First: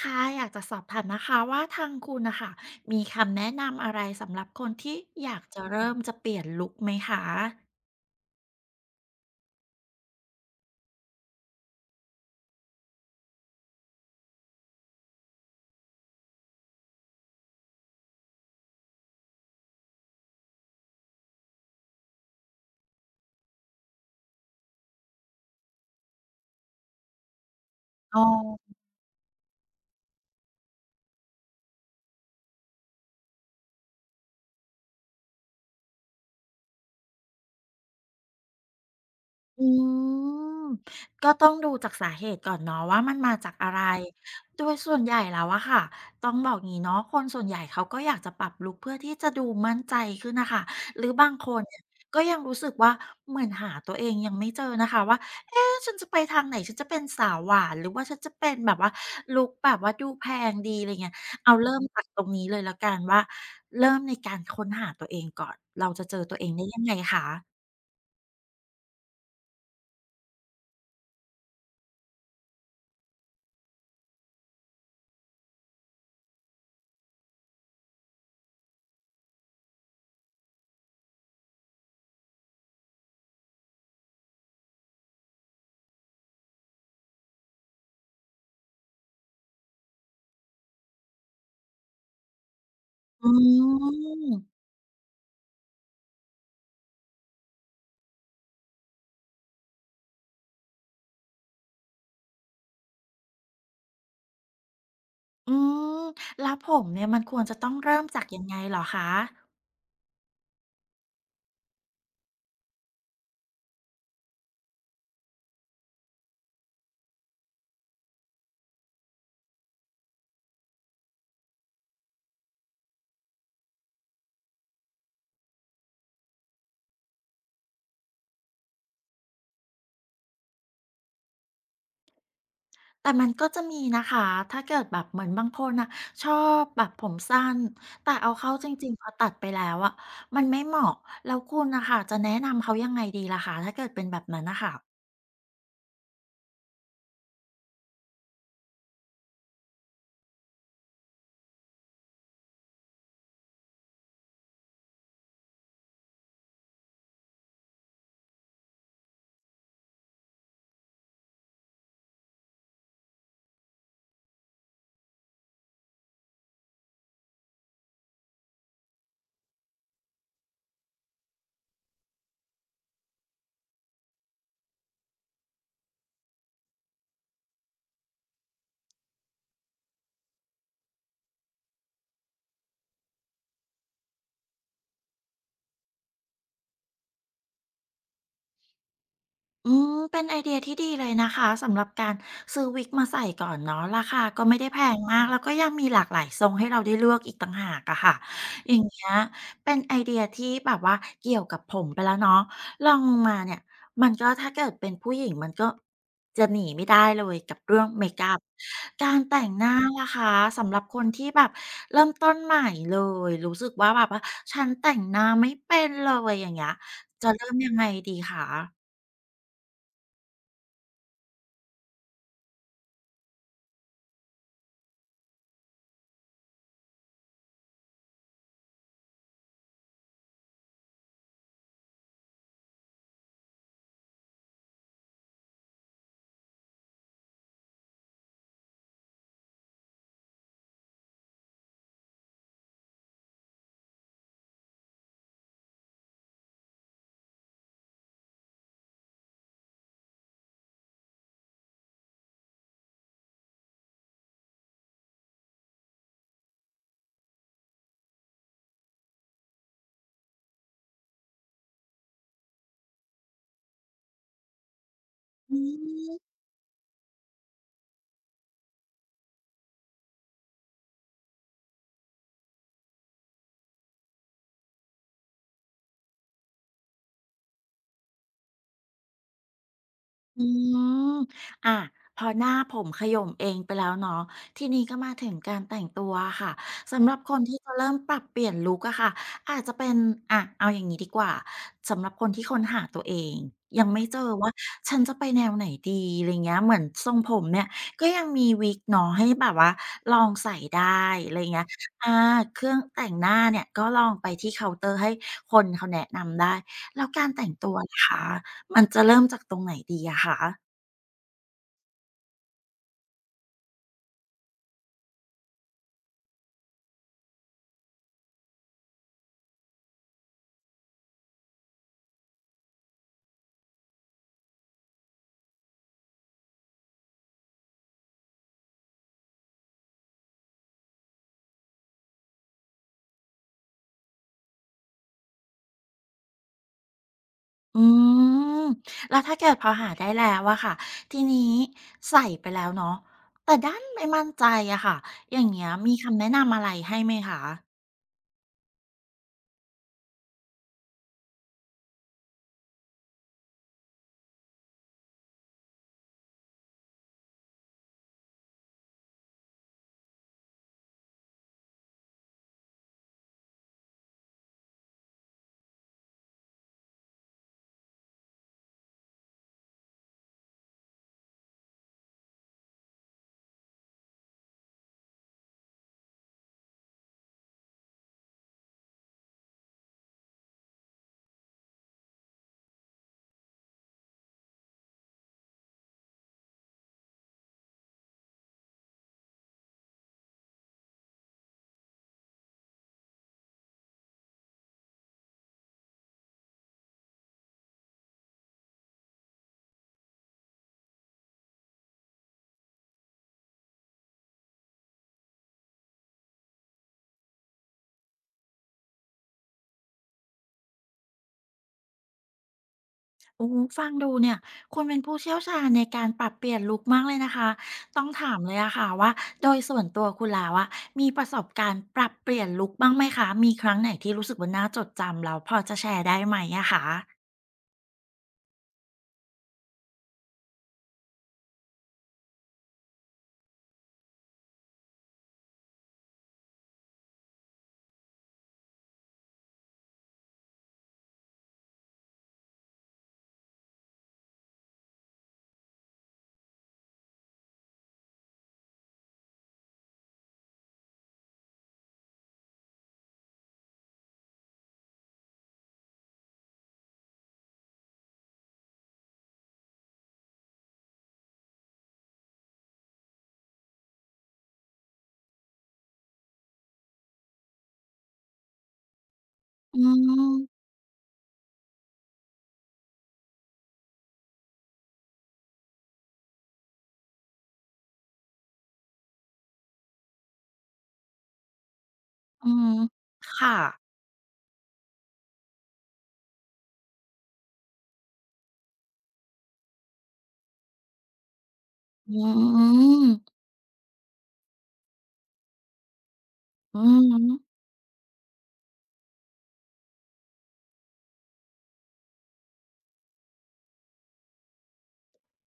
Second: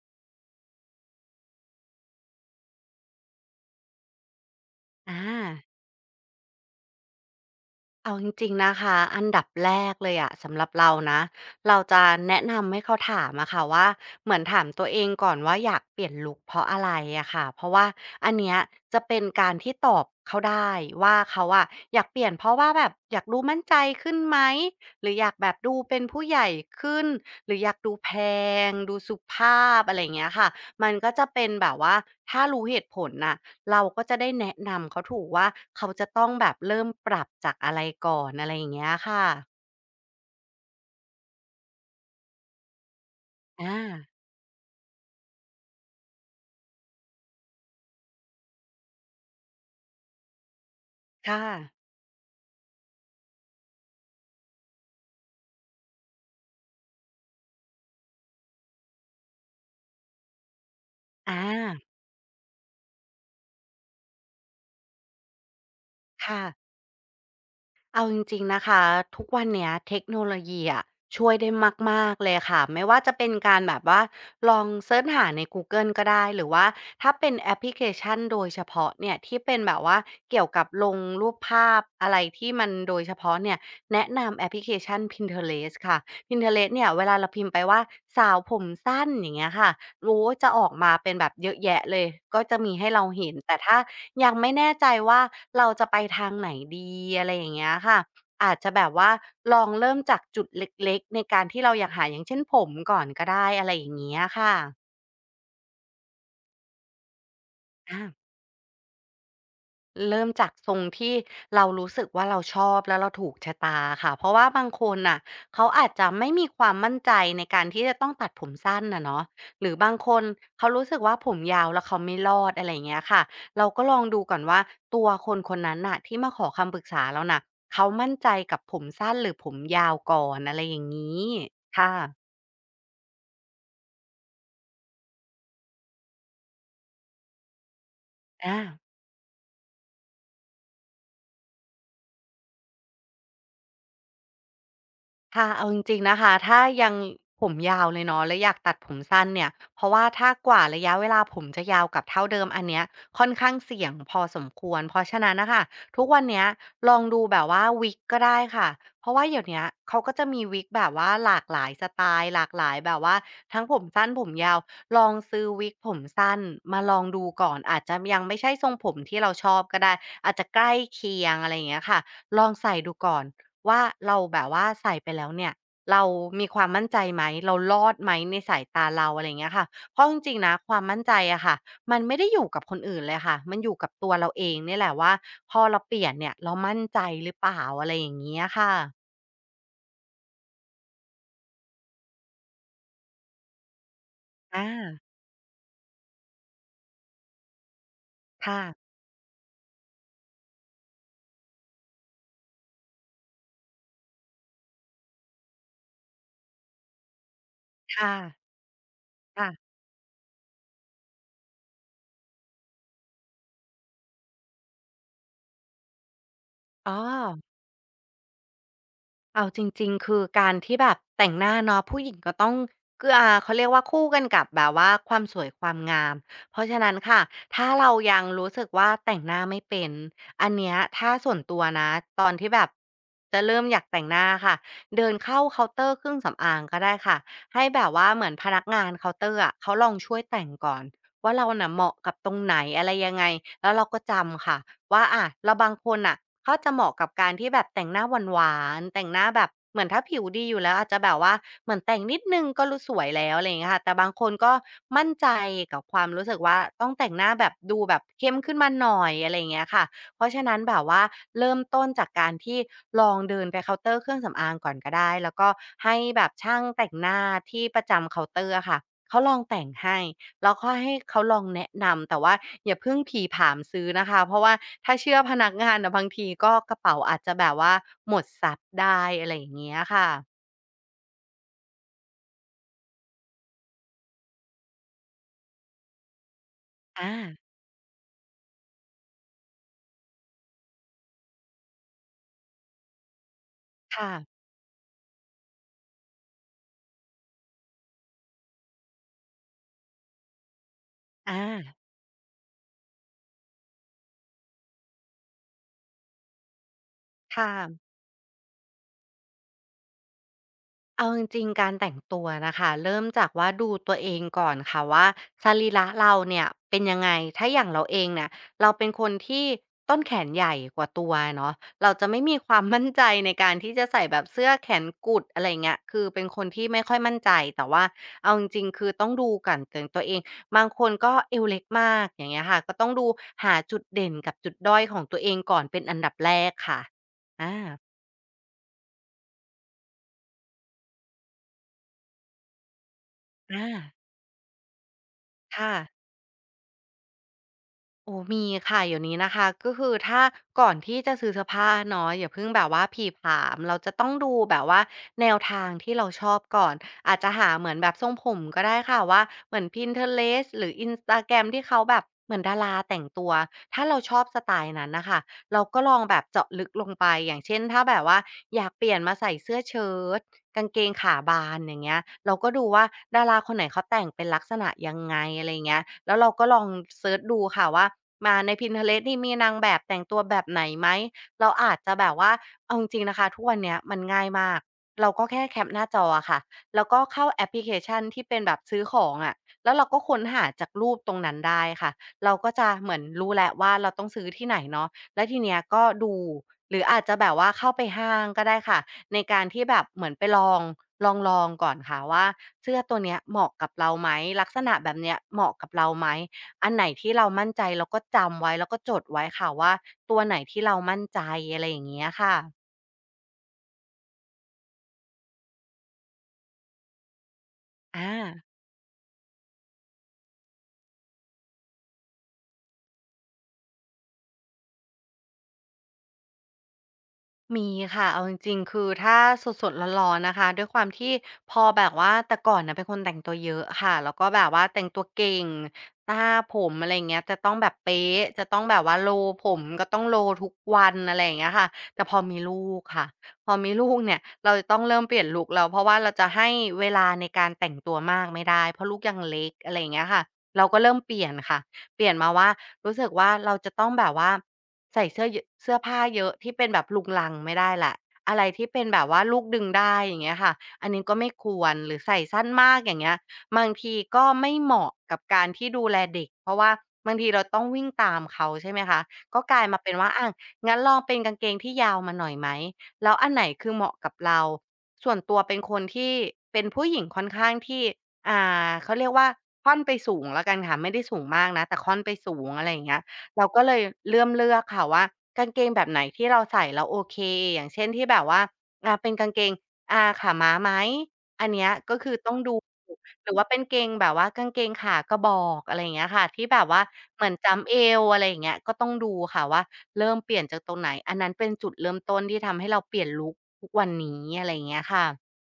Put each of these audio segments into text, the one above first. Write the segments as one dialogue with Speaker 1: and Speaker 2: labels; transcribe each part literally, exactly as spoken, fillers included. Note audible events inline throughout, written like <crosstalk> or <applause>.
Speaker 1: ค่ะอยากจะสอบถามนะคะว่าทางคุณนะคะมีคำแนะนำอะไรสำหรับคนที่
Speaker 2: อ่า
Speaker 1: อยากจะเริ่มจะเปลี่ยนลุกไหมคะ
Speaker 2: เอาจริงๆนะคะอันดับแรกเลยอะสำหรับเรานะเราจะแนะนำให้เขาถามอะค่ะว่าเหมือนถามตัวเองก่อนว่าอยากเปลี่ยนลุคเพราะอะไรอะค่ะเพราะว่าอันเนี้ยจะเป็นการที่ตอบเขาได้ว่าเขาอะอยากเปลี่ยนเพราะว่าแบบอยากดูมั่นใจขึ้นไหมหรืออยากแบบดูเป็นผู้ใหญ่ขึ้นหรืออยากดูแพ
Speaker 1: อ๋อ
Speaker 2: งดูสุภาพอะไรอย่างเงี้ยค่ะมันก็จะเป็นแบบว่าถ้ารู้เหตุผลน่ะ เราก็จะได้แนะนำเขาถูกว่าเขาจะต้องแบบเริ่มปรับจากอะไรก่อนอะไรอย่างเงี้ยค่ะ
Speaker 1: อืมก็ต้องดูจากสาเหตุก่อนเนาะว่ามันมาจากอะไร
Speaker 2: อา
Speaker 1: โดยส่วนใหญ่แล้วอะค่ะต้องบอกงี้เนาะคนส่วนใหญ่เขาก็อยากจะปรับลุกเพื่อที่จะดูมั่นใจขึ้นน่ะค่ะหรือบาง
Speaker 2: ค่ะ
Speaker 1: คนเนี่ยก็ยังรู้สึกว่าเหมือนหาตัวเองยังไม่เจอนะคะว่าเอ๊ะฉันจะไปทางไหนฉันจะเป็นสาวหวานหรือว่าฉันจะเป็นแบบว่าลุคแบบว่าดูแพงดีอะไรเงี้ยเอาเริ่
Speaker 2: อา
Speaker 1: มจากตรงนี้เลยแล้วกันว่าเริ่มในการค้นหาตัวเองก่อนเราจะเจอตัว
Speaker 2: ค่ะ
Speaker 1: เองได้ยังไงคะ
Speaker 2: เอาจริงๆนะคะทุกวันเนี้ยเทคโนโลยีอะช่วยได้มากๆเลยค่ะไม่ว่าจะเป็นการแบบว่าลองเซิร์ชหาในกูเกิลก็ได้หรือว่าถ้าเป็นแอปพลิเคชันโดยเฉพาะเนี่ยที่เป็นแบบว่าเกี่ยวกับลงรูปภาพอะไรที่มันโดยเฉพาะเนี่ยแนะนำแอปพลิเคชัน Pinterest ค่ะ พินเทอเรสต์ เนี่ยเวลาเราพิมพ์ไปว่าสาวผมสั้นอย่างเงี้ยค่ะโอ้ว่าจะออกมาเป็นแบบเยอะแยะเลยก็จะมีให้เรา
Speaker 1: อื
Speaker 2: เห็นแต่ถ้า ยังไม่
Speaker 1: ม
Speaker 2: แน่ใจว่าเราจะไปทางไหนดีอะไรอย่างเงี้ยค่ะอาจจะแบบว่าลองเริ่มจากจุดเล็กๆในการที่เราอยากหาอย่างเช่นผมก่อนก็ได้อะไรอย่างเงี้ยค่ะ
Speaker 1: อืมแล้วผมเนี่ยมันควรจะต้องเริ่ม
Speaker 2: อา
Speaker 1: จากยังไงเหรอคะ
Speaker 2: เริ่มจากทรงที่เรารู้สึกว่าเราชอบแล้วเราถูกชะตาค่ะเพราะว่าบางคนน่ะเขาอาจจะไม่มีความมั่นใจในการที่จะต้องตัดผมสั้นอะเนาะหรือบางคนเขารู้สึกว่าผมยาวแล้วเขาไม่รอดอะไรอย่างเงี้ยค่ะเราก็ลองดูก่อนว่าตัวคนคนนั้นน่ะที่มาขอคำปรึกษาเราน่ะเขามั่นใจกับผมสั้นหรือผมยาวก่อนอะไรอย่างนี้ค่ะ
Speaker 1: แต่มันก็จะมีนะคะถ้าเกิดแบบเหมือนบางคนน่ะชอบแบบผมสั้นแต่เอาเข้า
Speaker 2: อา
Speaker 1: จริงๆพอตัดไปแล้วอะมันไม่เหมาะแล้วคุณน่ะค่ะจะแนะนำเขายังไงดีล่ะคะถ้าเกิดเป็นแบบนั้นน่ะค่ะ
Speaker 2: ค่ะเอาจริงๆนะคะถ้ายังผมยาวเลยเนาะแล้วอยากตัดผมสั้นเนี่ยเพราะว่าถ้ากว่าระยะเวลาผมจะยาวกับเท่าเดิมอันเนี้ยค่อนข้างเสี่ยงพอสมควรเพราะฉะนั้นนะคะทุกวันเนี้ยลองดูแบบว่าวิกก็ได้ค่ะเพราะว่าเดี๋ยวเนี้ยเขาก็จะมีวิกแบบว่าหลากหลายสไตล์หลากหลายแบบว่าทั้งผมสั้นผมยาว ลองซื้อวิกผมสั้นมาลองดูก่อน อาจจะยังไม่ใช่ทรงผมที่เราชอบก็ได้ อาจจะใกล้เคียงอะไรอย่างเงี้ยค่ะลองใส่ดูก่อน ว่าเราแบบว่าใส่ไปแล้วเนี่ยเรามีความมั่นใจไหมเรารอดไหมในสายตาเราอะไรอย่างเงี้ยค่ะเพราะจริงๆนะความมั่นใจอะค่ะมันไม่ได้อยู่กับคนอื่นเลยค่ะมันอยู่กับตัวเราเองเนี่ยแหละว่าพอเราเปลี่ยนเนี่ยเรามั่นใจหรือเปล่าอะไรอย่างเงี้ยค่ะ
Speaker 1: อืมเป็นไอเดียที่ดีเลยนะคะสำหรับการซื้อวิกมาใส่ก่อนเนาะราคาก็ไม่
Speaker 2: อา
Speaker 1: ได้แพงมากแล้วก็ยังมีหลากหลายทรงให้เราได้เลือกอีกต่างหากอะค่ะ
Speaker 2: ค่ะ
Speaker 1: อย่างเงี้ยเป็นไอเดียที่แบบว่าเกี่ยวกับผมไปแล้วเนาะลองลงมาเนี่ยมันก็ถ้าเกิดเป็นผู้หญิงมันก็จะหนีไม่ได้เลยกับเรื่องเม
Speaker 2: ค่ะ
Speaker 1: คอัพการแต่งห
Speaker 2: ค่ะ
Speaker 1: น้าล่ะคะสำหรับคนที่แบบเริ่มต้นใหม่เลยรู้สึกว่าแบบว่าฉันแต่งหน้าไม่เป็นเลยอย่างเงี้ย
Speaker 2: อ๋อ
Speaker 1: จะเริ่มยังไงดีคะ
Speaker 2: เอาจริงๆคือการที่แบบแต่งหน้าเนาะผู้หญิงก็ต้องเกื้อ่าเขาเรียกว่าคู่กันกับแบบว่าความสวยความงามเพราะฉะนั้นค่ะถ้าเรายังรู้สึกว่าแต่งหน้าไม่เป็นอันเนี้ยถ้าส่วนตัวนะตอนที่แบบจะเริ่มอยากแต่งหน้าค่ะเดินเข้าเคาน์เตอร์เครื่องสำอางก็ได้ค่ะให้แบบว่าเหมือนพนักงานเคาน์เตอร์อะเขาลองช่วยแต่งก่อน ว่าเราน่ะเหมาะกับตรงไหนอะไรยังไงแล้วเราก็จำค่ะว่าอาแล้บางคนน่ะเขาจะเหมาะกับการที่แบบแต่งหน้าหวานๆแต่งหน้าแบบเหมือนถ้าผิวดีอยู่แล้วอาจจะแบบว่าเหมือนแต่งนิดหนึ่งก็รู้สวยแล้วอะไรอย่างเงี้ยค่ะแต่บางคนก็มั่นใจกับความรู้สึกว่าต้องแต่งหน้าแบบดูแบบเข้มขึ้นมาหน่อยอะไรอย่างเงี้ยค่ะเพราะฉะนั้นแบบว่าเริ่มต้นจากการที่ลองเดินไปเคาน์เตอร์เครื่องสำอางก่อนก็ได้แล้วก็
Speaker 1: อื
Speaker 2: ให้แบบ
Speaker 1: ม
Speaker 2: ช่างแต่งหน้าที่ประจำเคาน์เตอร์อะค่ะเขาลองแต่งให้ แล้วก็ให้เขาลองแนะนำแต่ว่าอย่าเพิ่งผีผามซื้อนะคะเพราะว่าถ้าเชื่อพนักงานน่ะบางทีก็กระเป๋าอาจจะแบบว่าหมดทรัพย์ได้อะไรอย่างเงี้ยค่ะ
Speaker 1: อืมอ่ะพอหน้าผมขย่มเองไปแล้วเนาะทีนี้ก็มาถึงการแต่งตัวอะค่ะสำห
Speaker 2: อา
Speaker 1: รับคนที่จะเริ่มปรับเปลี่ยนลุคอะค่ะอาจจะเป็นอะเอาอย่างนี้ดีกว่าสำหรับคนที่ค้นหาตัวเองยังไม่เจอ
Speaker 2: ค่ะ
Speaker 1: ว่าฉันจะไปแนวไหนดีอะไรเงี้ยเหมือนทรงผมเนี่ยก็ยังมีวิกเนาะให้แบบว่าลองใส่ได้อะไร
Speaker 2: อา
Speaker 1: เงี้ยอาเครื่องแต่งหน้าเนี่ยก็ลองไปที่เคาน์เตอร์ให้คนเขาแนะนำได้แล้วการแต่
Speaker 2: ค่ะ
Speaker 1: งตัวล่ะคะ มันจะเริ่มจากตรงไหนดีอะคะ
Speaker 2: เอาจริงๆการแต่งตัวนะคะเริ่มจากว่าดูตัวเองก่อนค่ะว่าสรีระเราเนี่ยเป็นยังไงถ้าอย่างเราเองเนี่ยเราเป็นคนที่ต้นแขนใหญ่กว่าตัวเนาะเราจะไม่มีความมั่นใจในการที่จะใส่แบบเสื้อแขนกุดอะไรเงี้ยคือเป็นคนที่ไม่ค่อยมั่นใจแต่ว่าเอาจริงๆคือต้องดูกันแต่งตัวเองบางคนก็เอวเล็กมากอย่างเงี้ยค่ะก็ต้องดูหาจุดเด่นกับจุดด้อยของตัวเองก่อนเป็นอันดับแรกค่ะ
Speaker 1: อื
Speaker 2: อา
Speaker 1: มแล้วถ้าเกิดพอหาได้แล้วอะค่ะทีนี้ใส่ไปแล้วเนาะแต่
Speaker 2: อา
Speaker 1: ดันไม่มั่นใจอะค่ะอย่างเงี้ย
Speaker 2: ค่ะ
Speaker 1: มีคำแนะนำอะไรให้ไหมคะ
Speaker 2: โอ้มีค่ะเดี๋ยวนี้นะคะก็คือถ้าก่อนที่จะซื้อเสื้อผ้าเนาะอย่าเพิ่งแบบว่าผีผามเราจะต้องดูแบบว่าแนวทางที่เราชอบก่อนอาจจะหาเหมือนแบบทรงผมก็ได้ค่ะว่าเหมือน Pinterest หรือ อินสตาแกรม ที่เขาแบบเหมือนดาราแต่งตัวถ้าเราชอบสไตล์นั้นนะคะเราก็ลองแบบเจาะลึกลงไปอย่างเช่นถ้าแบบว่าอยากเปลี่ยนมาใส่เสื้อเชิ้ตกางเกงขาบานอย่างเงี้ยเราก็ดูว่าดาราคนไหนเขาแต่งเป็นลักษณะยังไงอะไรเงี้ยแล้วเราก็ลองเซิร์ชดูค่ะว่า มาใน พินเทอเรสต์ นี่มีนางแบบแต่งตัวแบบไหนไหมเราอาจจะแบบว่าเอาจริงๆนะคะทุกวันเนี้ยมันง่ายมากเราก็แค่แคปหน้าจออะค่ะแล้วก็เข้าแอปพลิเคชันที่เป็นแบบซื้อของอะแล้วเราก็ค้นหาจากรูปตรงนั้นได้ค่ะเราก็จะเหมือนรู้แล้วว่าเราต้องซื้อที่ไหนเนาะแล้วทีเนี้ยก็ดูหรืออาจจะแบบว่าเข้าไปห้างก็ได้ค่ะในการที่แบบเหมือนไปลองลองๆก่อนค่ะว่าเสื้อตัวเนี้ยเหมาะกับเราไหมลักษณะแบบเนี้ยเหมาะกับเราไหม อันไหนที่เรามั่นใจเราก็จำไว้ แล้วก็จดไว้ค่ะว่าตัวไหนที่เรามั่นใจอะไรอย่างเงี้ยค่ะ
Speaker 1: โอ้โฮฟังดูเนี่ยคุณเป็นผู้เชี่ยวชาญในการปรับเปลี่ยนลุกมากเลยนะคะ
Speaker 2: อ
Speaker 1: ต้องถาม
Speaker 2: า
Speaker 1: เลยอะค่ะว่าโดยส่วนตัวคุณแล้วอะมีประสบการณ์ปรับเปลี่ยนลุกบ้างไหมคะมีครั้งไหนที่รู้สึกว่าน่าจดจำแล้วพอจะแชร์ได้ไหมอะคะ
Speaker 2: มีค่ะเอาจริงๆคือถ้าสดๆร้อนๆนะคะด้วยความที่พอแบบว่าแต่ก่อนน่ะเป็นคนแต่งตัวเยอะค่ะแล้วก็แบบว่าแต่งตัวเก่งหน้าผมอะไรอย่างเงี้ยจะต้องแบบเป๊ะจะต้องแบบว่าโรลผมก็ต้องโรลทุกวันอะไรอย่างเงี้ยค่ะแต่พอมีลูกค่ะพอมีลูกเนี่ยเราจะต้องเริ่มเปลี่ยนลุกแล้วเพราะว่าเราจะให้เวลาในการแต่งตัวมากไม่ได้เพราะลูกยังเล็กอะไรอย่างเงี้ยค่ะเราก็เริ่มเปลี่ยนค่ะเปลี่ยนมาว่ารู้สึกว่าเราจะต้องแบบว่า ใส่เสื้อเยอะเสื้อผ้าเยอะที่เป็นแบบรุงรังไม่ได้แหละอะไรที่เป็นแบบว่าลูกดึงได้อย่างเงี้ยค่ะอันนี้ก็ไม่ควรหรือใส่สั้นมากอย่างเงี้ยบางทีก็ไม่เหมาะกับการที่ดูแลเด็กเพราะว่าบางทีเราต้องวิ่งตามเขาใช่ไหมคะก็กลาย
Speaker 1: อื
Speaker 2: มาเป็นว่าอา
Speaker 1: ม
Speaker 2: งั้นลองเป็นกางเกงที่ยาวมาหน่อยไหมแล้วอันไหนคือเหมาะกับเราส่วนตัวเป็นคนที่เป็นผู้หญิงค่อนข้างที่อ่าเขาเรียกว่าค่อนไปสูงแล้วกันค่ะไม่ได้สูงมากนะแต่ค่อนไปสู
Speaker 1: อื
Speaker 2: งอะไร
Speaker 1: ม
Speaker 2: อย่างเงี้ย เรา
Speaker 1: ค่ะ
Speaker 2: ก็เลยเริ่มเลือกค่ะว่ากางเกงแบบไหนที่เราใส่แล้วโอเคอย่างเช่นที่แบบว่าอ่าเป็นกางเกงอ่าขาม้าไหมอันเนี้ยก็คื
Speaker 1: อื
Speaker 2: อต้องดู
Speaker 1: ม
Speaker 2: หรือว่าเป็นเกงแบบว่ากางเกงขากระบอกอะไรอย่างเงี้ยค่ะที่แบบ
Speaker 1: อื
Speaker 2: ว่า
Speaker 1: อฮึ
Speaker 2: เหมือนจัมป์เอวอะไรอย่างเงี้ยก็ต้องดูค่ะว่าเริ่มเปลี่ยนจากตรงไหนอันนั้นเป็นจุดเริ่มต้นที่ทำให้เราเปลี่ยนลุกทุกวันนี้อะไรอย่างเงี้ยค่ะ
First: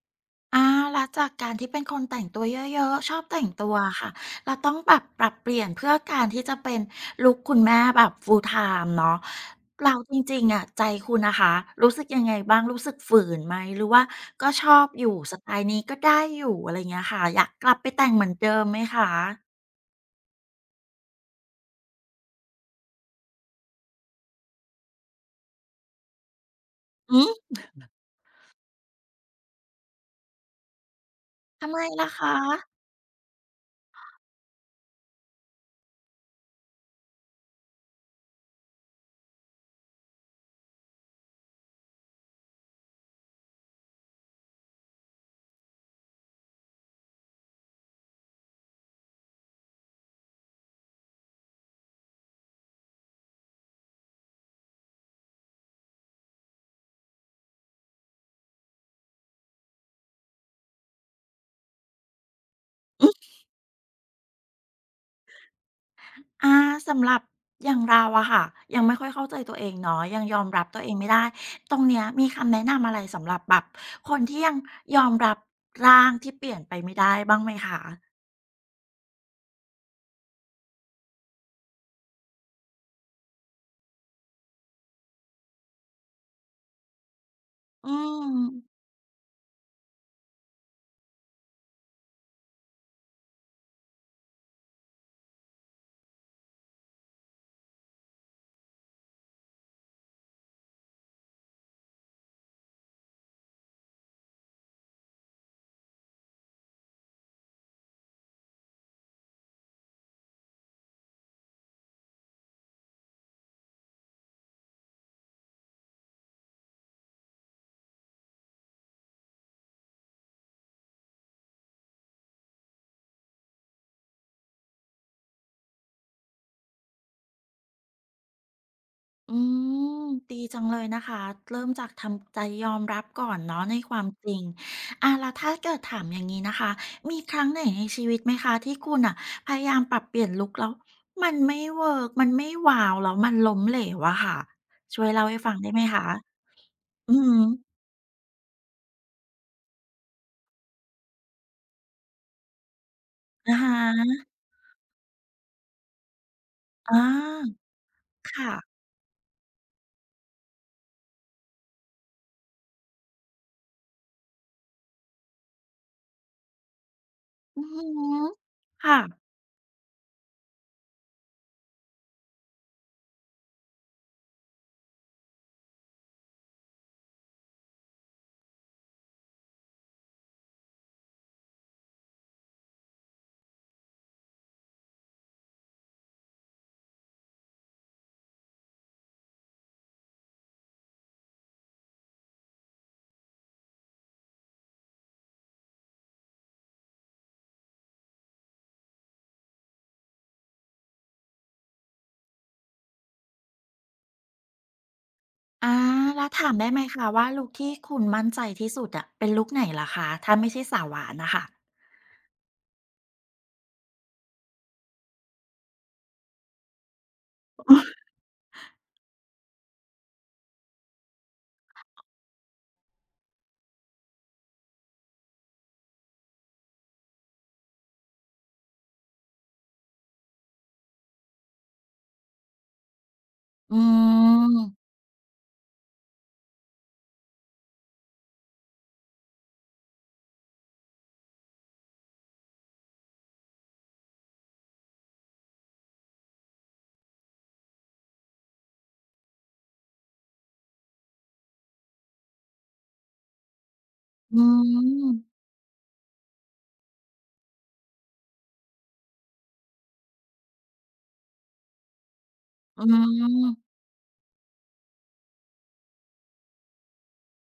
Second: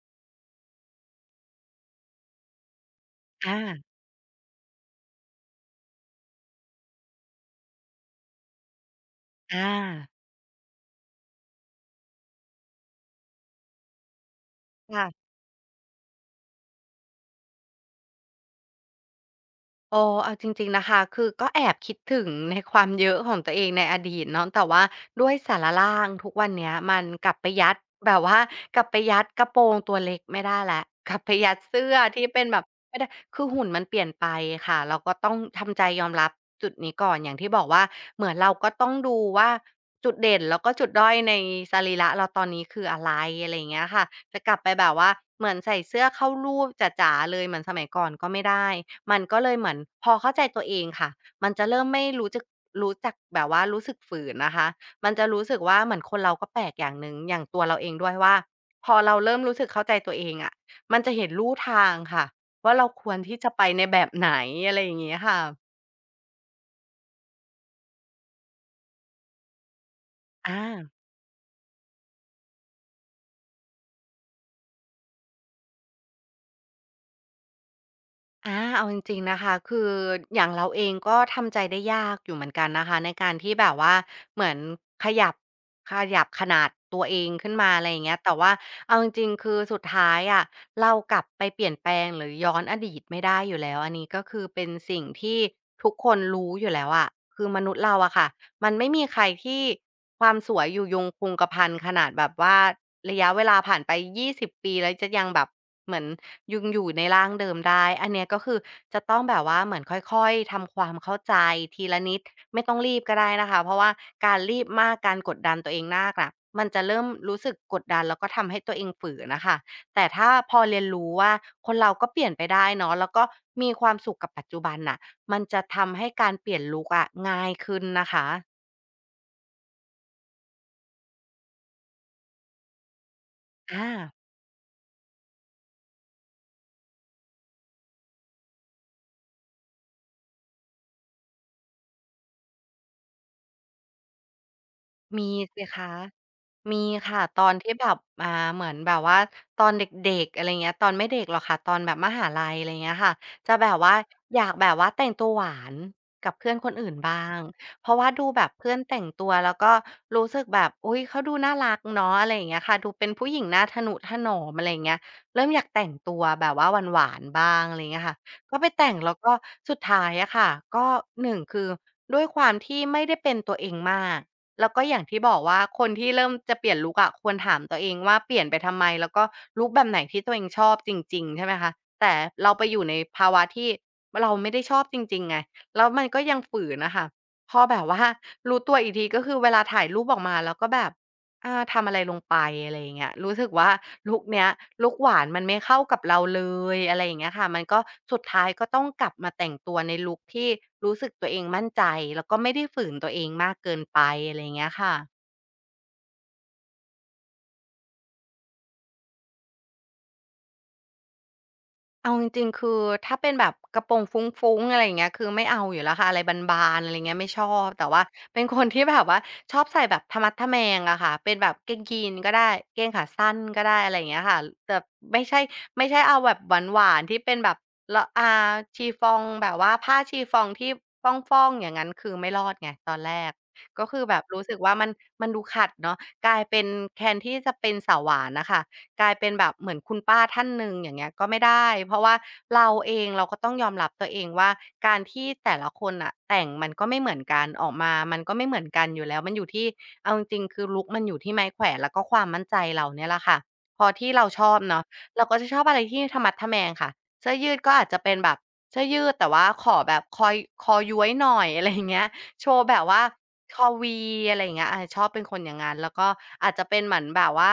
Speaker 1: อาแล้วจากการที่เป็นคนแต่งตัวเยอะๆ ชอบแต่งตัว
Speaker 2: อา
Speaker 1: อะค่ะเราต้องแบบปรับเปลี่ยนเพื่อการที่จะเป็นลุคคุณแม่แบบ full time เนาะ
Speaker 2: อา
Speaker 1: เราจริงๆอะใจคุณนะคะรู้สึกยังไงบ้างรู้สึกฝืนไหมหรือว่าก็ชอบอ
Speaker 2: ค่ะ
Speaker 1: ยู่สไตล์นี้ก็ได้อยู่อะไรเงี้ยค่ะอยากกลับไปแต่งเหมือนเดิมไหมคะ
Speaker 2: โอ้เอาจริงๆนะคะ คือก็แอบคิดถึงในความเยอะของตัวเองในอดีตเนาะแต่ว่าด้วยสารล่างทุกวันเนี้ยมัน
Speaker 1: หือ
Speaker 2: กลับไปยัดแบบว่ากลับไปยัดกระโปรงตัวเล็กไม่ได้แล้ว <laughs> กลับไปยัด
Speaker 1: ทำไม
Speaker 2: เสื้อ
Speaker 1: ล่ะ
Speaker 2: ที่
Speaker 1: คะ
Speaker 2: เป็นแบบไม่ได้คือหุ่นมันเปลี่ยนไปค่ะเราก็ต้องทำใจยอมรับจุดนี้ก่อนอย่างที่บอกว่าเหมือนเราก็ต้องดูว่าจุดเด่นแล้วก็จุดด้อยในสรีระเราตอนนี้คืออะไรอะไรอย่างเงี้ยค่ะ จะกลับไปแบบว่าเหมือนใส่เสื้อเข้ารูปจ๋าๆเลยเหมือนสมัยก่อนก็ไม่ได้ มันก็เลยเหมือนพอเข้าใจตัวเองค่ะมันจะเริ่มไม่รู้จึกรู้จักแบบว่ารู้สึกฝืนนะคะมันจะรู้สึกว่าเหมือนคนเราก็แปลกอย่างหนึ่งอย่างตัวเราเองด้วยว่าพอเราเริ่มรู้สึกเข้าใจตัวเองอะมันจะเห็นลู่ทางค่ะว่าเราควรที่จะไปในแบบไหนอะไรอย่างงี้ค่ะ
Speaker 1: อาสำหรับอย่างเราอะค่ะยังไม่ค่อยเข้าใจตัวเองเนาะยังยอมรับตัวเอ
Speaker 2: อา
Speaker 1: งไม่ได้ตรงเนี้ยมีคำแนะนำอะไรสำหรับแบบคนที่ยังยอมรับร่างที่เปลี่ยนไปไม่ได้บ้างไหมคะ
Speaker 2: อาเอาจริงๆนะคะคืออย่างเราเองก็ทำใจได้ยากอยู่เหมือนกันนะคะในการที่แบบว่าเหมือนขยับขยับขนาดตัวเองขึ้นมาอะ
Speaker 1: อื
Speaker 2: ไรอย่างเงี้ย
Speaker 1: ม
Speaker 2: แต่ว่าเอาจริงๆคือสุดท้ายอะเรากลับไปเปลี่ยนแปลงหรือย้อนอดีตไม่ได้อยู่แล้วอันนี้ก็คือเป็นสิ่งที่ทุกคนรู้อยู่แล้วอะคือมนุษย์เราอะค่ะมันไม่มีใครที่ความสวยอยู่ยงคงกะพันขนาดแบบว่าระยะเวลาผ่านไปยี่สิบปีแล้วจะยังแบบ เหมือนยังอยู่ในร่างเดิมได้ อันเนี้ยก็คือจะต้องแบบว่าเหมือนค่อยๆทำความเข้าใจทีละนิดไม่ต้องรีบก็ได้นะคะเพราะว่าการรีบมากการกดดันตัวเองมากน่ะมันจะเริ่มรู้สึกกดดันแล้วก็ทำให้ตัวเองฝืนน่ะค่ะแต่ถ้าพอเรียนรู้ว่าคนเราก็เปลี่ยนไปได้เนาะแล้วก็มีความสุขกับปัจจุบันน่ะมันจะทำให้การเปลี่ยนลุกอะง่ายขึ้นนะคะ
Speaker 1: อืมดีจังเลยนะคะเริ่มจากทำใจยอมรับก่อนเนาะใน
Speaker 2: อา
Speaker 1: ความจริงอาแล้วถ้าเกิดถามอย่างนี้นะคะมีครั้งไหนในชีวิตไหมคะที่คุณอะพยายามปรับเปลี่ยนลุกแล้วมันไม่เวิร์กมันไม่ว้าวแล้วมันล้มเหลวอะค่ะช่วยเล่า
Speaker 2: มี
Speaker 1: ให้ฟัง
Speaker 2: สิ
Speaker 1: ได้ไหม
Speaker 2: คะ
Speaker 1: คะ
Speaker 2: มี
Speaker 1: อือ
Speaker 2: ค่ะตอนที่
Speaker 1: ฮึ
Speaker 2: แบบอ่าเหมือนแบบว่าตอนเด็กๆอะไรเงี้ยตอนไม่เด็กหรอกค่ะตอนแบบมหาลัยอะไรเงี้ยค่ะจะ
Speaker 1: อะฮ
Speaker 2: แบบว่า
Speaker 1: ะ
Speaker 2: อยากแบบว่าแต่งตัวหวานกับเพื่อนคนอื่น
Speaker 1: อา
Speaker 2: บ้างเพราะว่าดูแบบ
Speaker 1: ค่ะ
Speaker 2: เพื่อนแต่งตัวแล้วก็รู้สึกแบบอุ๊ยเขาดูน่ารักเนาะอะไรอย่างเงี้ยค่ะดูเป็นผู้หญิงน่าทะนุถนอมอะไรอย่างเงี้ยเริ่มอยากแต่งตัวแบบว่าหวานๆบ้า
Speaker 1: อื
Speaker 2: ง
Speaker 1: อ
Speaker 2: อะไร
Speaker 1: ฮึ
Speaker 2: เงี้ยค่ะก็ไปแต่ง
Speaker 1: ค่ะ
Speaker 2: แล้วก็สุดท้ายอะค่ะก็หนึ่งคือด้วยความที่ไม่ได้เป็นตัวเองมาก แล้วก็อย่างที่บอกว่าคนที่เริ่มจะเปลี่ยนลุกอะควรถามตัวเองว่าเปลี่ยนไปทำไมแล้วก็ลุกแบบไหนที่ตัวเองชอบจริงๆใช่ไหมคะแต่เราไปอยู่ในภาวะที่เราไม่ได้ชอบจริงๆไงแล้วมันก็ยังฝืนน่ะค่ะพอแบบว่ารู้ตัวอีกทีก็คือเวลาถ่ายรูปออกมาแล้วก็แบบ อาทำอะไรลงไปอะไรอย่างเงี้ยรู้สึกว่าลุกเนี้ยลุคหวานมันไม่เข้ากับเราเลยอะไรอย่างเงี้ยค่ะมันก็สุดท้ายก็ต้องกลับมาแต่งตัวในลุกที่รู้สึกตัวเองมั่นใจแล้วก็ไม่ได้ฝืนตัวเองมากเกินไปอะไรอย่างเงี้ยค่ะ
Speaker 1: อาแล้วถามได้ไหมคะว่าลุกที่คุณมั่นใจที่สุดอะเป็นลุกไหนเหรอคะถ้าไม่ใช่สาวหวานน่ะค่ะ
Speaker 2: เอาจริงๆ คือถ้าเป็นแบบกระโปรงฟุ้งๆอะไรอย่างเงี้ยคือไม่เอาอยู่แล้วค่ะอะไรบานๆอะไรเงี้ยไม่ชอบแต่ว่าเป็นคน <laughs> ที่แบบว่าชอบใส่แบบทะมัดทะแมงอะค่ะเป็นแบบกางเกงยีนก็ได้เกงขาสั้นก็ได้อะไรอย่างเงี้ยค่ะแต่ไม่ใช่ไม่ใช่เอาแบบหวานๆที่เป็นแบบละอ่าชีฟองแบบว่าผ้าชีฟองที่ฟ่องๆอย่างงั้นคือไม่รอดไงตอนแรก
Speaker 1: อื
Speaker 2: ก็คือแบบรู้สึกว่ามัน
Speaker 1: ม
Speaker 2: มันดูขัดเนาะกลายเป็นแทนที่จะเป็นสาวหวานน่ะค่ะ กลายเป็นแบบเหมือนคุณป้าท่านหนึ่งอย่างเงี้ยก็ไม่ได้เพราะว่าเราเองเราก็ต้องยอมรับตัวเองว่าการที่แต่ละคนอ่ะแต่งมันก็ไม่เหมือนกันออกมามันก็ไม่เหมือนกันอยู่แล้วมันอยู่ที่เอาจริงๆคือลุกมันอยู่ที่ไม้แขวนแล้วก็ความมั่นใจเราเนี่ยแหละค่ะพอที่เรา
Speaker 1: อื
Speaker 2: ชอบเนาะเราก็
Speaker 1: ม
Speaker 2: จะชอบอะไรที่ทะมัดทะแมงค่ะเสื้อยืดก็อาจจะเป็นแบบเสื้อยืดแต่ว่าขอแบบคอยคอย้วยหน่อย <laughs> อะไรอย่างเงี้ยโชว์แบ
Speaker 1: อื
Speaker 2: บว่าคอ
Speaker 1: ม
Speaker 2: วีอะไรอย่างเงี้ยอาชอบเป็นคนอย่างงั้นแล้วก็อาจจะเป็นเหมือนแบบว่า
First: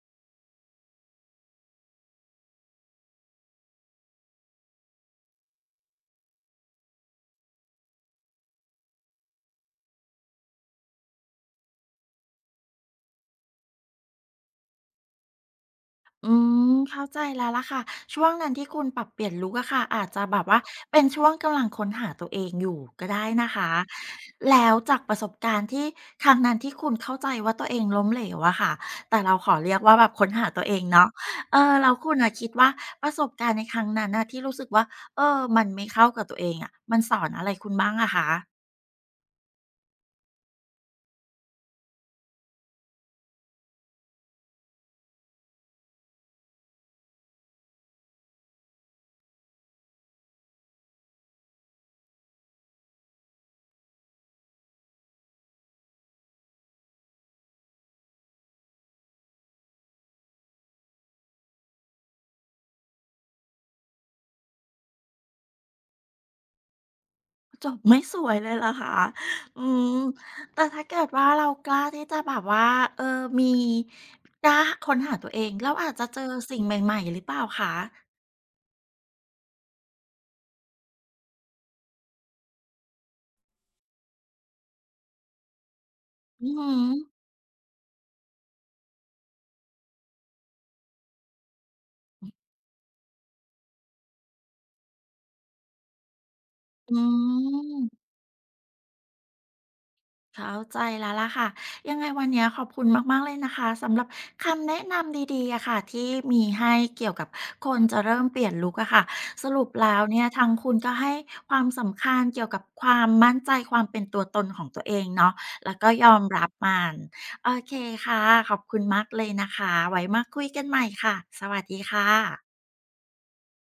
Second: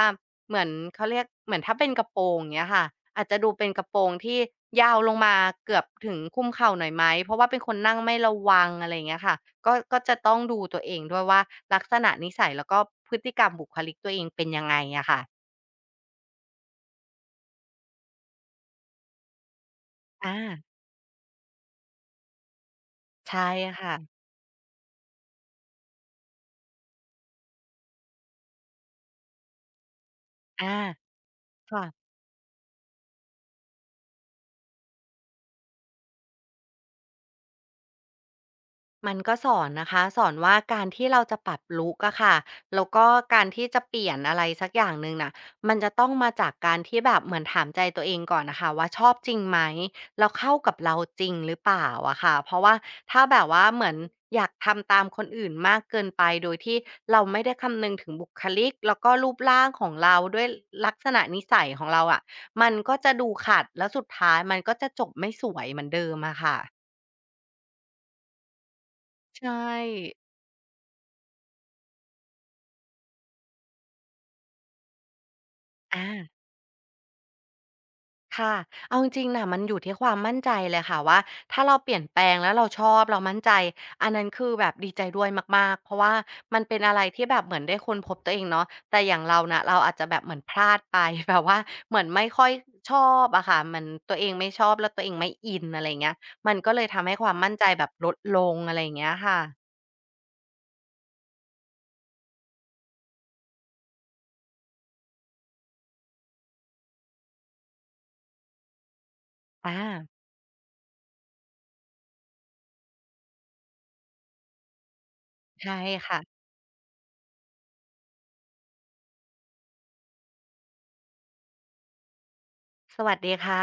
Speaker 2: เหมือนเขาเรียกเหมือนถ้าเป็นกระโปรงเงี้ยค่ะอาจจะดูเป็นกระโปรงที่ยาวลงมาเกือบถึงคุมเข่าหน่อยไหมเพราะว่าเป็นคนนั่งไม่ระวังอะไรอย่างเงี้ยค่ะก็ก็จะต้องดูตัวเองด้วยว่าลักษณะนิสัยแล้วก็พฤติกรรมบุคลิกตัวเองเป็นยังไงอะค่ะ
Speaker 1: อืมเข้าใจแล้วล่ะค่ะช่วงนั้นที่คุณปรับเปลี่ยนลุกอะค่ะอาจจะ
Speaker 2: อา
Speaker 1: แบบว่า่เป็นช่วงกำลังค้นหาตัวเองอยู่ก็ได้
Speaker 2: ใช่
Speaker 1: นะคะ
Speaker 2: ค่ะ
Speaker 1: แล้วจากประสบการณ์ที่ครั้งนั้นที่คุณเข้าใจว่าตัวเองล้มเหลวอะค่ะแต่เราขอเรียกว่าแบบค้นหาตัวเอ
Speaker 2: อา
Speaker 1: งเนาะเออ
Speaker 2: ค่ะ
Speaker 1: แล้วคุณอะคิดว่าประสบการณ์ในครั้งนั้นน่ะที่รู้สึกว่าเออมันไม่เข้ากับตัวเองอะมันสอนอะไรคุณบ้างอะคะ
Speaker 2: มันก็สอนนะคะสอนว่าการที่เราจะปรับลุกอะค่ะแล้วก็การที่จะเปลี่ยนอะไรสักอย่างหนึ่งน่ะมันจะต้องมาจากการที่แบบเหมือนถามใจตัวเองก่อนนะคะว่าชอบจริงไหมแล้วเข้ากับเราจริงหรือเปล่าอะค่ะเพราะว่าถ้าแบบว่าเหมือนอยากทำตามคนอื่นมากเกินไปโดยที่เราไม่ได้คำนึงถึงบุคลิกแล้วก็รูปร่างของเราด้วยลักษณะนิสัยของเราอะมันก็จะดูขัดแล้วสุดท้ายมันก็จะจบไม่สวยเหมือนเดิมอะค่ะ
Speaker 1: จบไม่สวยเลยเหรอคะ
Speaker 2: ใช่
Speaker 1: อืม แต่ถ้าเกิดว่าเรากล้าที่จะแบบว่า เออ มีกล้าค้นหาตัวเองเราอาจจะ
Speaker 2: อา
Speaker 1: เจอสิ่งใหม่ๆหรือเปล่าคะ
Speaker 2: ค่ะ เอาจริงๆนะ มันอยู่ที่ความมั่นใจเลยค่ะว่าถ้าเราเปลี่ยนแปลงแล้วเราชอบเรามั่นใจ อันนั้นคือแบบดีใจด้วยมากๆ เพราะว่า
Speaker 1: อือ
Speaker 2: มัน
Speaker 1: ฮึ
Speaker 2: เป็นอะไรที่แบบเหมือนได้ค้นพบตัวเองเนาะแต่อย่างเราน่ะเราอาจจะแบบเหมือนพลาดไป <laughs> แบบว่าเหมือนไม่ค่อยชอบอะค่ะมันตัวเองไม่ชอบแล้วตัวเองไม่อินอะไร่าเงี้ยมันก็เลย
Speaker 1: อื
Speaker 2: ทำให้ความมั่นใจแบบล
Speaker 1: ม
Speaker 2: ดลงอะไรอย่เงี้ยค่ะ
Speaker 1: เข้าใจแล้วล่ะค่ะยังไงวันนี้ขอบคุณมากๆเลยนะคะสำหรับคำแนะนำดีๆอะค่ะที่มีให้เกี่ยวกับคนจะเริ่มเปลี่ยนลุกอะค่ะสรุปแล้ว
Speaker 2: อา
Speaker 1: เนี่ยทางคุณก็ให้ความสำคัญเกี่ยวกับความมั่นใจความเป็นตัวตนของตัวเองเนาะแล้
Speaker 2: ใช่
Speaker 1: วก็ยอ
Speaker 2: ค่ะ
Speaker 1: มรับมันโอเคค่ะขอบคุณมากเลยนะคะไว้มาคุยกันใหม่ค่ะสวัสดีค่ะ
Speaker 2: สวัสดีค่ะ